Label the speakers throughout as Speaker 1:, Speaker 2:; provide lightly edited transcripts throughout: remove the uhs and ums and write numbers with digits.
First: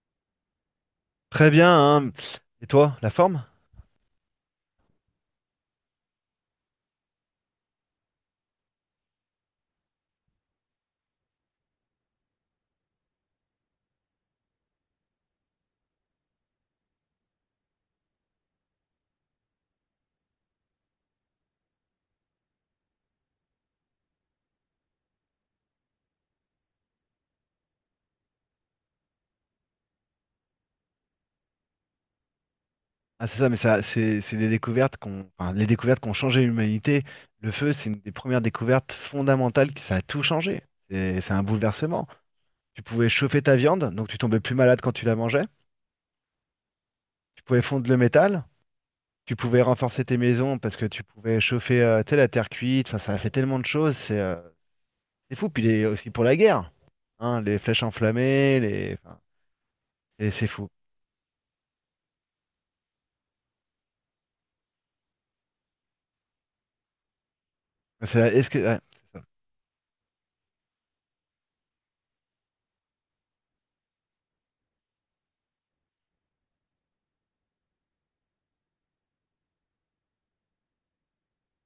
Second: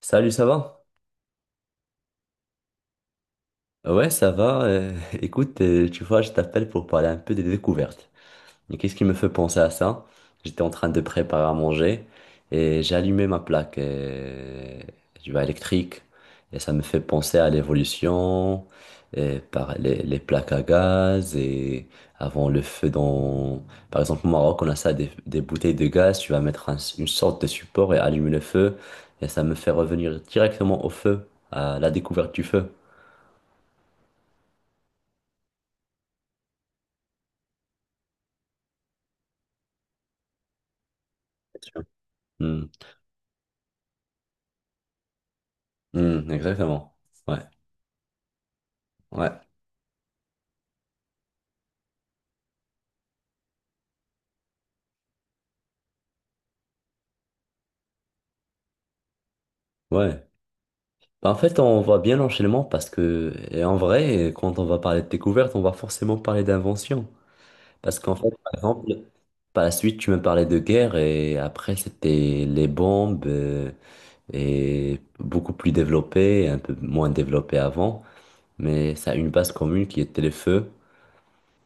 Speaker 1: Salut, ça va?
Speaker 2: Très bien, hein. Et toi, la forme?
Speaker 1: Ouais, ça va. Écoute, tu vois, je t'appelle pour parler un peu des découvertes. Mais qu'est-ce qui me fait penser à ça? J'étais en train de préparer à manger et j'ai allumé ma plaque tu vois, électrique. Et ça me fait penser à l'évolution, et par les plaques à gaz et avant le feu dans. Par exemple, au Maroc, on a ça, des bouteilles de gaz. Tu vas mettre une sorte de support et allumer le feu. Et ça me fait revenir directement au feu, à la découverte du feu.
Speaker 2: Ah, c'est ça, mais ça, c'est des découvertes qu'on, enfin, les découvertes qui ont changé l'humanité. Le feu, c'est une des premières découvertes fondamentales qui, ça a tout changé. C'est un
Speaker 1: Sûr.
Speaker 2: bouleversement.
Speaker 1: Hmm.
Speaker 2: Tu pouvais chauffer ta viande, donc tu tombais plus malade quand tu la mangeais.
Speaker 1: Hmm, exactement. Ouais,
Speaker 2: Tu pouvais fondre le métal. Tu
Speaker 1: ouais,
Speaker 2: pouvais renforcer tes maisons parce que tu pouvais chauffer, tu sais, la terre cuite. Enfin, ça a fait tellement de choses. C'est fou. Puis aussi pour la guerre, hein, les flèches enflammées, les, enfin,
Speaker 1: ouais.
Speaker 2: c'est fou.
Speaker 1: Bah, en fait, on voit bien l'enchaînement parce que, et en vrai, quand on va parler de découverte, on va forcément parler d'invention. Parce qu'en fait,
Speaker 2: Est-ce
Speaker 1: par
Speaker 2: que, ouais,
Speaker 1: exemple,
Speaker 2: c'est ça.
Speaker 1: par la suite, tu me parlais de guerre et après, c'était les bombes et beaucoup plus développées, un peu moins développées avant. Mais ça a une base commune qui était les feux.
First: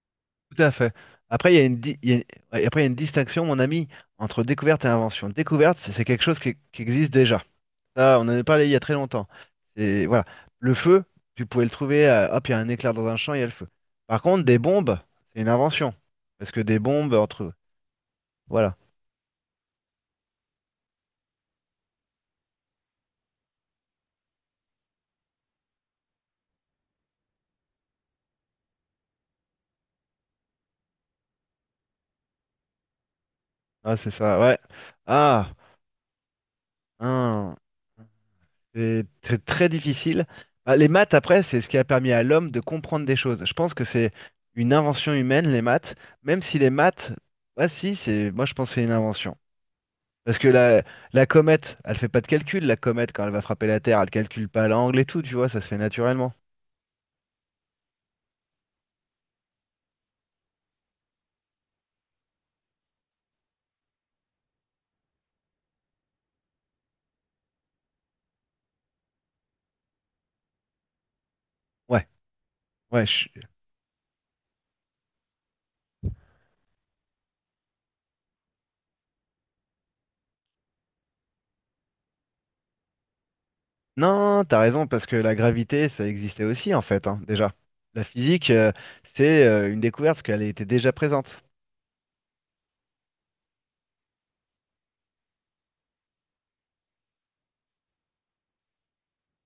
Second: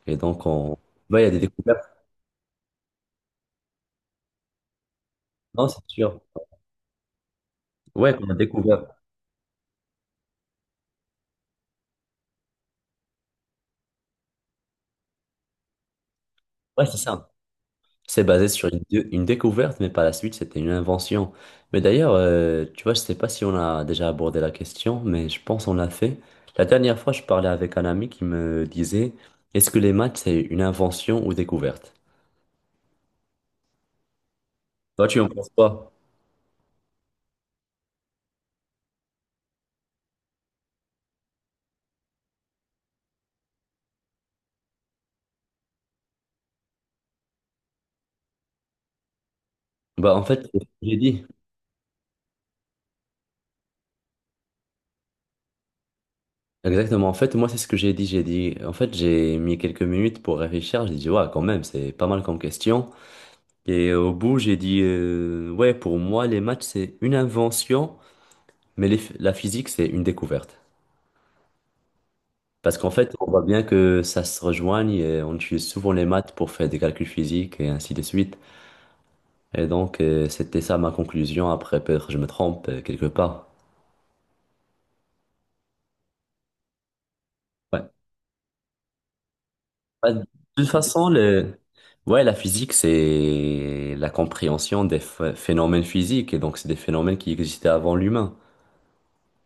Speaker 1: Et donc,
Speaker 2: Tout à
Speaker 1: on.
Speaker 2: fait.
Speaker 1: Ouais, il y a des
Speaker 2: Après, il y a
Speaker 1: découvertes.
Speaker 2: ouais, après, il y a une distinction, mon ami, entre découverte et invention.
Speaker 1: Non, c'est
Speaker 2: Découverte, c'est
Speaker 1: sûr.
Speaker 2: quelque chose qui existe déjà.
Speaker 1: Ouais,
Speaker 2: Ça, on en
Speaker 1: qu'on a
Speaker 2: a parlé il y a
Speaker 1: découvert.
Speaker 2: très longtemps. Et voilà. Le feu, tu pouvais le trouver, hop, il y a un éclair dans un champ, il y a le feu. Par contre, des bombes, c'est une invention. Parce que des
Speaker 1: Ouais, c'est
Speaker 2: bombes,
Speaker 1: ça.
Speaker 2: entre...
Speaker 1: C'est basé sur
Speaker 2: Voilà.
Speaker 1: une découverte, mais par la suite, c'était une invention. Mais d'ailleurs, tu vois, je sais pas si on a déjà abordé la question, mais je pense qu'on l'a fait. La dernière fois, je parlais avec un ami qui me disait, est-ce que les maths, c'est une invention ou découverte?
Speaker 2: Ah, c'est ça, ouais.
Speaker 1: Toi, tu en penses
Speaker 2: Ah,
Speaker 1: quoi?
Speaker 2: hein. C'est très difficile. Ah, les maths, après, c'est ce qui a permis à l'homme de comprendre des choses. Je pense que c'est une invention humaine, les maths, même si les maths, ah si, c'est, moi je pense que c'est une invention.
Speaker 1: Bah, en
Speaker 2: Parce
Speaker 1: fait,
Speaker 2: que
Speaker 1: c'est ce que j'ai dit.
Speaker 2: la comète, elle fait pas de calcul, la comète, quand elle va frapper la Terre, elle calcule pas l'angle et tout, tu vois, ça se fait naturellement.
Speaker 1: Exactement. En fait, moi, c'est ce que j'ai dit. J'ai dit, en fait, j'ai mis quelques minutes pour réfléchir. J'ai dit, ouais, quand même, c'est pas mal comme question. Et au bout, j'ai dit, ouais, pour moi, les maths, c'est une invention, mais la physique, c'est une découverte.
Speaker 2: Ouais,
Speaker 1: Parce qu'en
Speaker 2: ouais,
Speaker 1: fait, on
Speaker 2: je-
Speaker 1: voit bien que ça se rejoigne et on utilise souvent les maths pour faire des calculs physiques et ainsi de suite. Et donc, c'était ça ma conclusion. Après, peut-être je me trompe quelque part.
Speaker 2: non, t'as raison, parce que la gravité, ça existait aussi, en fait, hein, déjà.
Speaker 1: Ouais.
Speaker 2: La physique, c'est une
Speaker 1: Bah,
Speaker 2: découverte, parce
Speaker 1: de
Speaker 2: qu'elle était
Speaker 1: toute
Speaker 2: déjà
Speaker 1: façon,
Speaker 2: présente.
Speaker 1: le. Ouais, la physique, c'est la compréhension des phénomènes physiques et donc c'est des phénomènes qui existaient avant l'humain.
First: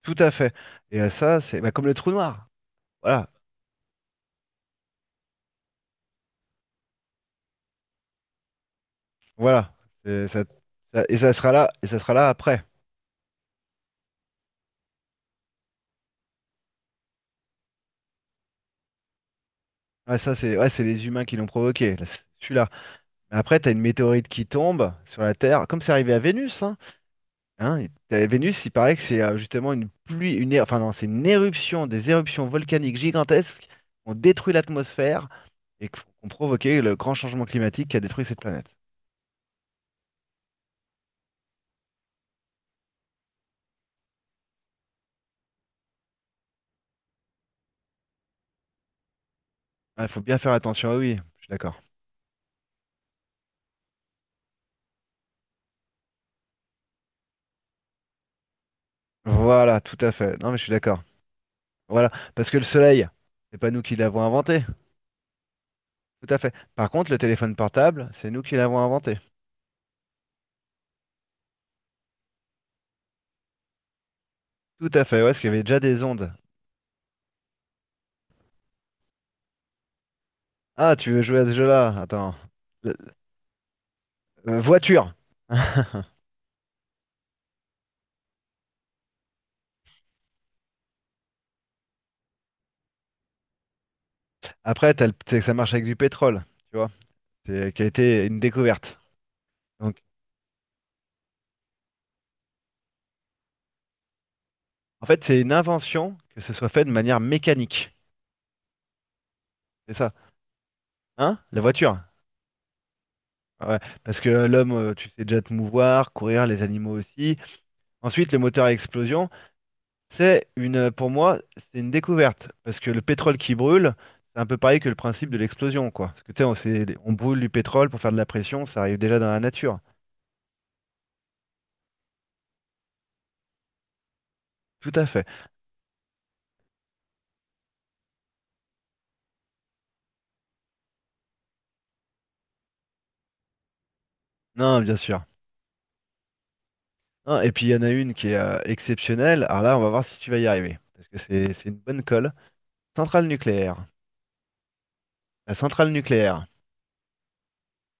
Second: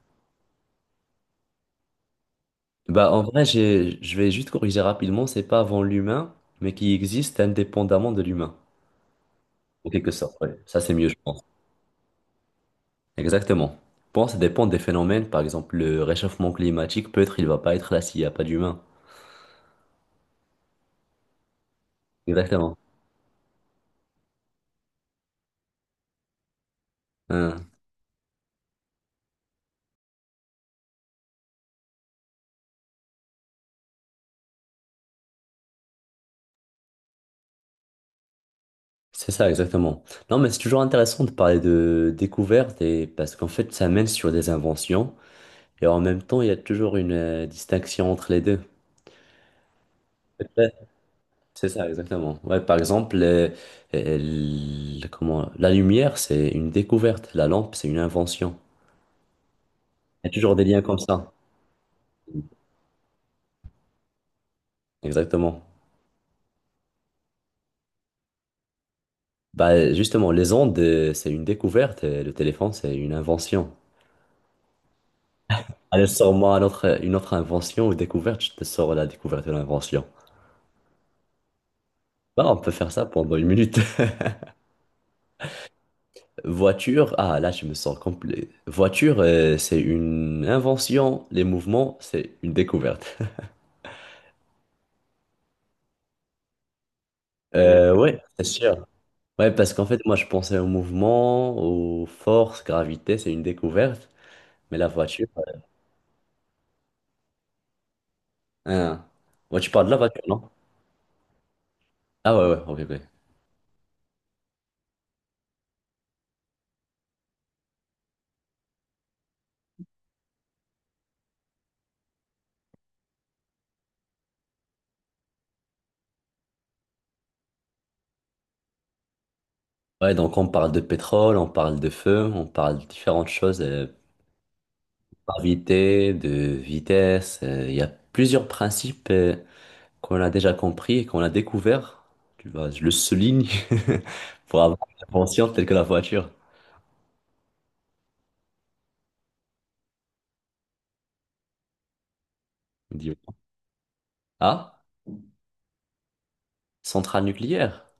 Speaker 2: Tout à fait. Et ça, c'est bah, comme le trou noir.
Speaker 1: Bah, en
Speaker 2: Voilà,
Speaker 1: vrai, je vais juste corriger rapidement, c'est pas avant l'humain, mais qui existe indépendamment de l'humain,
Speaker 2: voilà.
Speaker 1: en quelque
Speaker 2: C'est-
Speaker 1: sorte.
Speaker 2: ça-
Speaker 1: Ouais. Ça, c'est mieux, je
Speaker 2: et ça
Speaker 1: pense.
Speaker 2: sera là, et ça sera là après.
Speaker 1: Exactement. Bon, ça dépend des phénomènes. Par exemple, le réchauffement climatique, peut-être il va pas être là s'il n'y a pas d'humains.
Speaker 2: Ouais, ça, c'est ouais, c'est les humains qui l'ont provoqué, là, c'est celui-là.
Speaker 1: Exactement.
Speaker 2: Mais après, t'as une météorite qui tombe sur la Terre, comme c'est arrivé à Vénus, hein.
Speaker 1: Hein.
Speaker 2: Hein, Vénus, il paraît que c'est justement une pluie, une, é- enfin non, c'est une éruption, des éruptions volcaniques gigantesques qui ont détruit l'atmosphère et qui ont provoqué le grand changement climatique qui a détruit cette planète.
Speaker 1: C'est ça, exactement. Non, mais c'est toujours intéressant de parler de découvertes et parce qu'en fait, ça mène sur des inventions et en même temps, il y a toujours une distinction entre les deux.
Speaker 2: Il faut bien faire
Speaker 1: Peut-être.
Speaker 2: attention, ah oui, je suis
Speaker 1: C'est
Speaker 2: d'accord.
Speaker 1: ça, exactement. Ouais, par exemple, comment, la lumière, c'est une découverte. La lampe, c'est une invention.
Speaker 2: Voilà, tout à
Speaker 1: Il y a
Speaker 2: fait. Non,
Speaker 1: toujours
Speaker 2: mais je
Speaker 1: des
Speaker 2: suis
Speaker 1: liens comme
Speaker 2: d'accord.
Speaker 1: ça.
Speaker 2: Voilà, parce que le Soleil, c'est pas nous qui l'avons inventé.
Speaker 1: Exactement.
Speaker 2: Tout à fait. Par contre, le téléphone portable, c'est nous qui l'avons inventé.
Speaker 1: Bah, justement, les ondes, c'est une découverte, et le téléphone, c'est une invention.
Speaker 2: Tout à fait, ouais, parce qu'il y avait déjà des
Speaker 1: Allez,
Speaker 2: ondes.
Speaker 1: sors-moi une autre invention ou découverte, je te sors la découverte de l'invention.
Speaker 2: Ah, tu veux jouer à ce jeu-là? Attends.
Speaker 1: Bah, on peut faire
Speaker 2: Euh,
Speaker 1: ça pendant une minute.
Speaker 2: voiture.
Speaker 1: Voiture, ah là, je me sens complet. Voiture, c'est une invention, les mouvements, c'est une découverte.
Speaker 2: Après, c'est que ça marche avec du pétrole, tu vois, c'est, qui a
Speaker 1: Ouais,
Speaker 2: été une
Speaker 1: c'est sûr.
Speaker 2: découverte.
Speaker 1: Ouais, parce qu'en
Speaker 2: Donc,
Speaker 1: fait, moi, je pensais au mouvement, aux forces, gravité, c'est une découverte. Mais la
Speaker 2: en fait,
Speaker 1: voiture,
Speaker 2: c'est une invention que ce soit fait de manière mécanique.
Speaker 1: hein. Ouais, tu parles de
Speaker 2: C'est
Speaker 1: la
Speaker 2: ça.
Speaker 1: voiture, non?
Speaker 2: Hein? La voiture.
Speaker 1: Ah ouais, ouais, ok, ok.
Speaker 2: Ouais. Parce que l'homme, tu sais déjà te mouvoir, courir, les animaux aussi. Ensuite, le moteur à explosion. Pour moi, c'est une découverte. Parce que le pétrole qui brûle, c'est un peu pareil que le principe de l'explosion, quoi. Parce que tu sais, on brûle du pétrole pour faire de la pression, ça arrive déjà dans la nature.
Speaker 1: Ouais, donc on parle de pétrole, on parle de feu, on parle de différentes choses,
Speaker 2: Tout à fait.
Speaker 1: gravité, de vitesse. Il y a plusieurs principes qu'on a déjà compris et qu'on a découvert. Tu vois, je le souligne pour avoir
Speaker 2: Non, bien
Speaker 1: une
Speaker 2: sûr.
Speaker 1: invention telle que la voiture.
Speaker 2: Non, et puis il y en a une qui est exceptionnelle. Alors là, on va voir si tu vas y arriver. Parce que c'est une bonne colle. Centrale
Speaker 1: Dis-moi.
Speaker 2: nucléaire.
Speaker 1: Ah,
Speaker 2: La centrale nucléaire.
Speaker 1: centrale nucléaire.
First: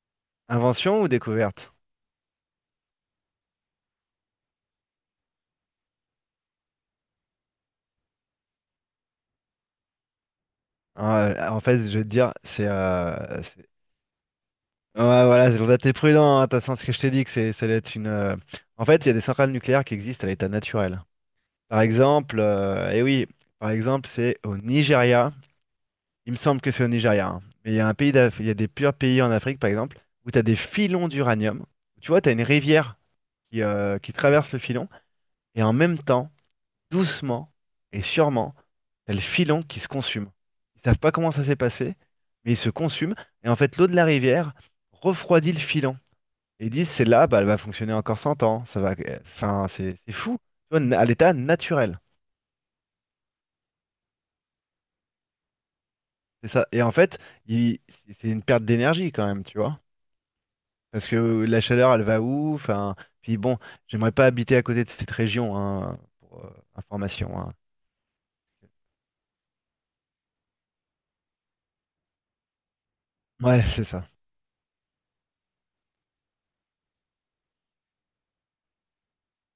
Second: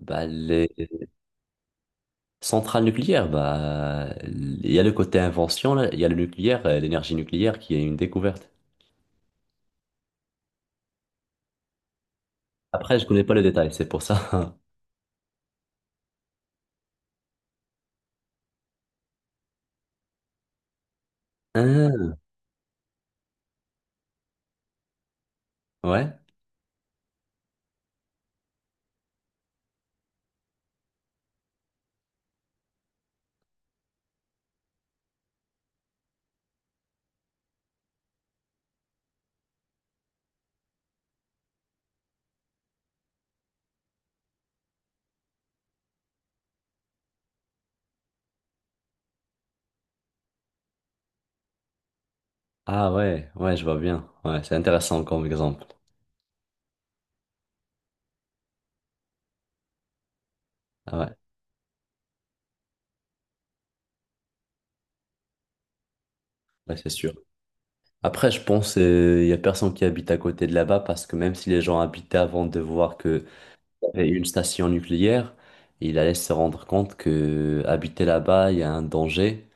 Speaker 1: Bah, les
Speaker 2: Invention ou découverte?
Speaker 1: centrales nucléaires, bah, il y a le côté invention, là, il y a le nucléaire, l'énergie nucléaire qui est une découverte.
Speaker 2: Ah, en fait, je vais te dire,
Speaker 1: Après, je connais pas le détail, c'est pour ça.
Speaker 2: ouais, voilà, c'est pour ça que t'es prudent, hein, t'as senti ce que je t'ai dit, que c'est, ça allait être une... En fait, il y a des centrales nucléaires qui existent à l'état naturel. Par
Speaker 1: Ah,
Speaker 2: exemple, et oui, par exemple, c'est au Nigeria.
Speaker 1: ouais.
Speaker 2: Il me semble que c'est au Nigeria, hein. Mais il y a il y a des purs pays en Afrique, par exemple, où tu as des filons d'uranium. Tu vois, tu as une rivière qui traverse le filon, et en même temps, doucement et sûrement, t'as le filon qui se consume. Ils savent pas comment ça s'est passé, mais il se consume. Et en fait, l'eau de la rivière refroidit le filon. Et ils disent, c'est là, bah, elle va fonctionner encore 100 ans. Ça va... Enfin, c'est fou. Tu vois, à l'état naturel.
Speaker 1: Ah ouais, ouais, je vois bien. Ouais, c'est intéressant comme exemple.
Speaker 2: C'est ça. Et en fait, il- c'est une perte d'énergie quand même, tu vois.
Speaker 1: Ah
Speaker 2: Parce
Speaker 1: ouais,
Speaker 2: que la chaleur, elle va où? Enfin, puis bon, j'aimerais pas habiter à côté de cette région, hein, pour
Speaker 1: ouais, c'est sûr.
Speaker 2: information, hein.
Speaker 1: Après, je pense qu'il y a personne qui habite à côté de là-bas parce que même si les gens habitaient avant de voir que
Speaker 2: Ouais, c'est
Speaker 1: y
Speaker 2: ça.
Speaker 1: avait une station nucléaire, ils allaient se rendre compte que habiter là-bas, il y a un danger.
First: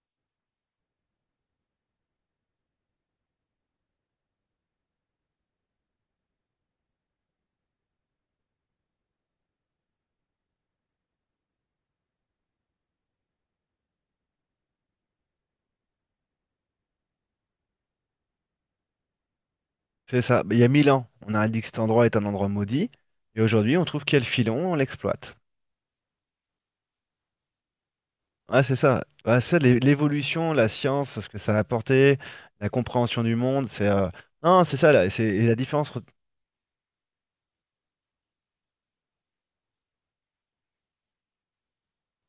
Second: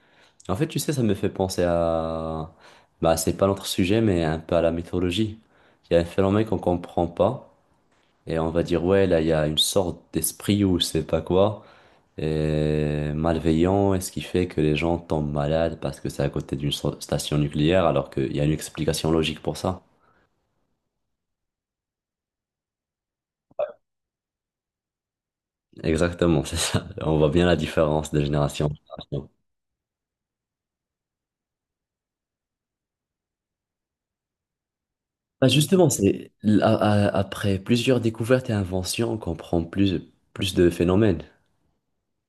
Speaker 1: En fait, tu sais, ça me fait penser à. Bah, c'est pas notre sujet, mais un peu à la mythologie. Il y a un phénomène qu'on comprend pas et on va dire, ouais, là, il y a une sorte d'esprit ou je sais pas quoi. Et malveillant, et ce qui fait que les gens tombent malades parce que c'est à côté d'une station nucléaire, alors qu'il y a une explication logique pour ça.
Speaker 2: C'est ça. Il y a 1000 ans, on a dit que cet endroit est un endroit maudit. Et aujourd'hui, on trouve qu'il y a le filon, on l'exploite.
Speaker 1: Exactement, c'est ça. On voit bien la différence de
Speaker 2: Ouais,
Speaker 1: génération en
Speaker 2: c'est ça.
Speaker 1: génération.
Speaker 2: Ouais, ça, l'évolution, la science, ce que ça a apporté, la compréhension du monde, c'est... Non, c'est ça, là. C'est et
Speaker 1: Bah
Speaker 2: la
Speaker 1: justement,
Speaker 2: différence...
Speaker 1: c'est après plusieurs découvertes et inventions, on comprend plus, plus de phénomènes.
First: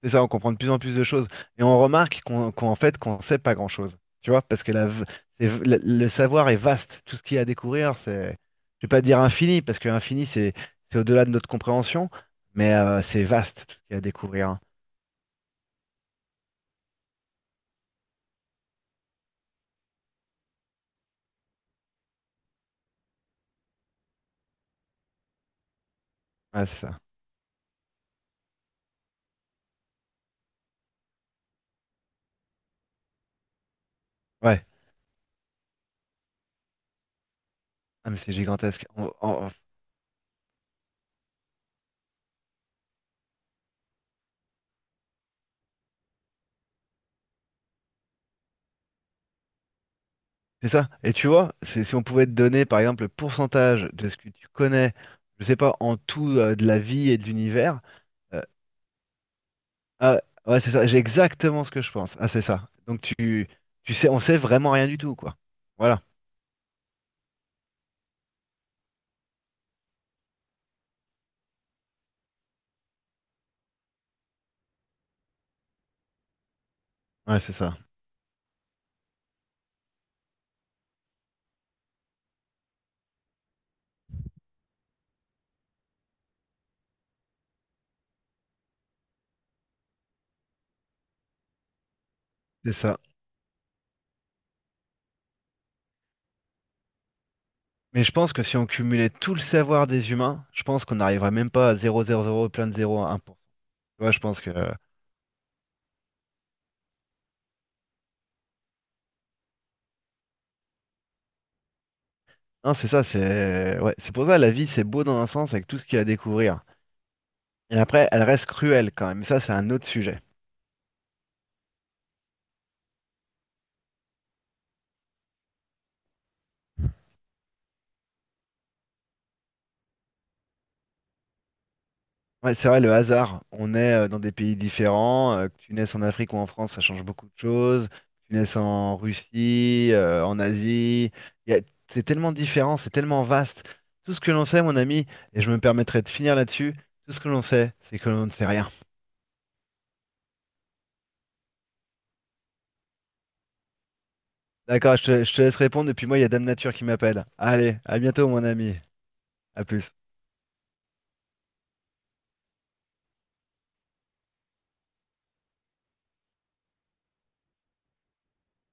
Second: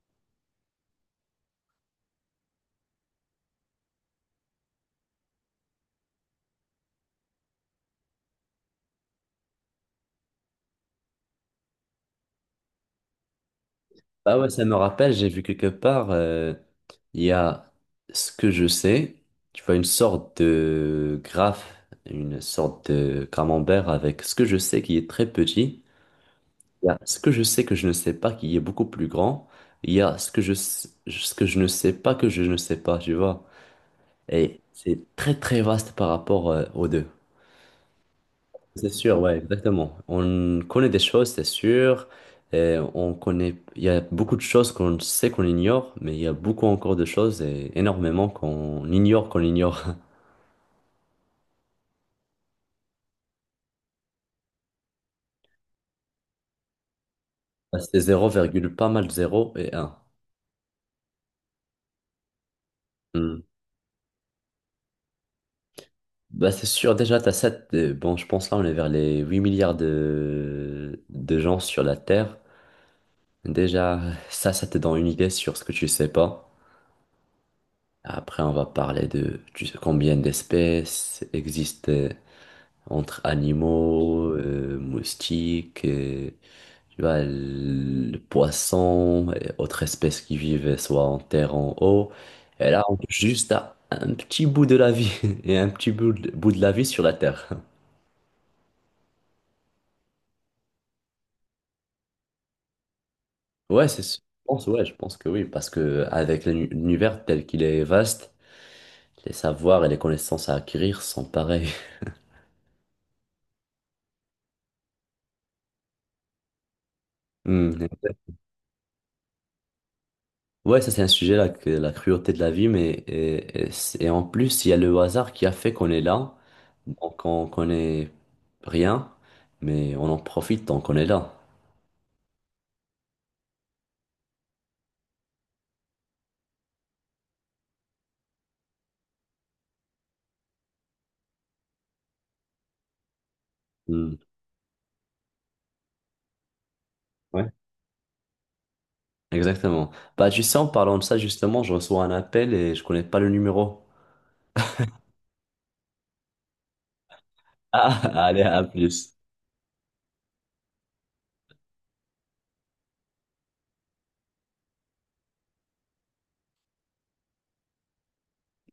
Speaker 2: C'est ça, on comprend de plus en plus de choses. Et on remarque qu'on, qu'en fait, qu'on sait pas grand-chose. Tu vois, parce que la, v- c'est v- la- le savoir est vaste. Tout ce qu'il y a à découvrir, c'est, je vais pas dire infini, parce que infini, c'est au-delà de notre compréhension, mais c'est vaste tout ce qu'il y a à
Speaker 1: Bah ouais,
Speaker 2: découvrir.
Speaker 1: ça me rappelle, j'ai vu quelque part, il y a ce que je sais, tu vois, une sorte de graphe, une sorte de camembert avec ce que je sais qui est très petit.
Speaker 2: Ouais, c'est
Speaker 1: Il y
Speaker 2: ça.
Speaker 1: a ce que je sais que je ne sais pas qui est beaucoup plus grand. Il y a ce que je ne sais pas que je ne sais pas, tu vois. Et
Speaker 2: Ouais,
Speaker 1: c'est très très vaste par rapport aux deux.
Speaker 2: ah, mais c'est gigantesque.
Speaker 1: C'est sûr, ouais, exactement. On connaît des choses, c'est sûr. Et on connaît, il y a beaucoup de choses qu'on sait qu'on ignore, mais il y a beaucoup encore de choses et énormément qu'on ignore qu'on ignore.
Speaker 2: C'est ça. Et tu vois, c'est, si on pouvait te donner, par exemple, le pourcentage de ce que tu connais, je sais pas, en tout de la vie et de l'univers,
Speaker 1: C'est zéro
Speaker 2: euh,
Speaker 1: virgule pas mal zéro et un.
Speaker 2: ah, ouais, c'est ça, j'ai exactement ce que je pense. Ah, c'est ça. Donc
Speaker 1: Hmm.
Speaker 2: tu sais, on sait vraiment rien du tout, quoi. Voilà.
Speaker 1: Bah, c'est sûr, déjà, t'as 7, bon, je pense là, on est vers les 8 milliards de gens sur la Terre. Déjà, ça te donne une idée sur ce que tu sais pas.
Speaker 2: Ouais, c'est ça.
Speaker 1: Après, on va parler de tu sais, combien d'espèces existent entre animaux, moustiques, tu vois, le poisson, et autres espèces qui vivent soit en terre, en eau. Et
Speaker 2: C'est
Speaker 1: là, on
Speaker 2: ça.
Speaker 1: touche juste à un petit bout de la vie et un petit bout de la vie sur la Terre.
Speaker 2: Mais je pense que si on cumulait tout le savoir des humains, je pense qu'on n'arriverait même pas à zéro zéro zéro plein de zéro à 1%.
Speaker 1: Ouais, c'est
Speaker 2: Tu vois,
Speaker 1: ce-
Speaker 2: je
Speaker 1: je
Speaker 2: pense que...
Speaker 1: pense, ouais, je pense que oui, parce que avec l'univers tel qu'il est vaste, les savoirs et les connaissances à acquérir sont pareils.
Speaker 2: Non, c'est ça, c'est... Ouais, c'est pour ça la vie, c'est beau dans un sens avec tout ce qu'il y a à découvrir.
Speaker 1: Hmm,
Speaker 2: Et après, elle
Speaker 1: exact.
Speaker 2: reste cruelle quand même. Ça, c'est un autre sujet.
Speaker 1: Ouais, ça c'est un sujet là, que la cruauté de la vie, mais et c'est- et en plus, il y a le hasard qui a fait qu'on est là, donc on connaît rien, mais on en profite tant qu'on est là.
Speaker 2: Ouais, c'est vrai, le hasard. On est dans des pays différents, que tu naisses en Afrique ou en France, ça change beaucoup de choses. Que tu naisses en Russie, en Asie. Il y a- C'est tellement différent, c'est tellement vaste.
Speaker 1: Hmm,
Speaker 2: Tout ce que l'on sait, mon ami, et je me permettrai de finir là-dessus, tout ce que l'on
Speaker 1: ouais,
Speaker 2: sait, c'est que l'on ne sait rien.
Speaker 1: exactement. Bah, tu sais, en parlant de ça, justement, je reçois un appel et je connais pas le numéro.
Speaker 2: D'accord, je te laisse répondre, et puis moi, il y a Dame Nature qui m'appelle. Allez, à
Speaker 1: Ah,
Speaker 2: bientôt,
Speaker 1: allez,
Speaker 2: mon
Speaker 1: à
Speaker 2: ami.
Speaker 1: plus.
Speaker 2: À plus.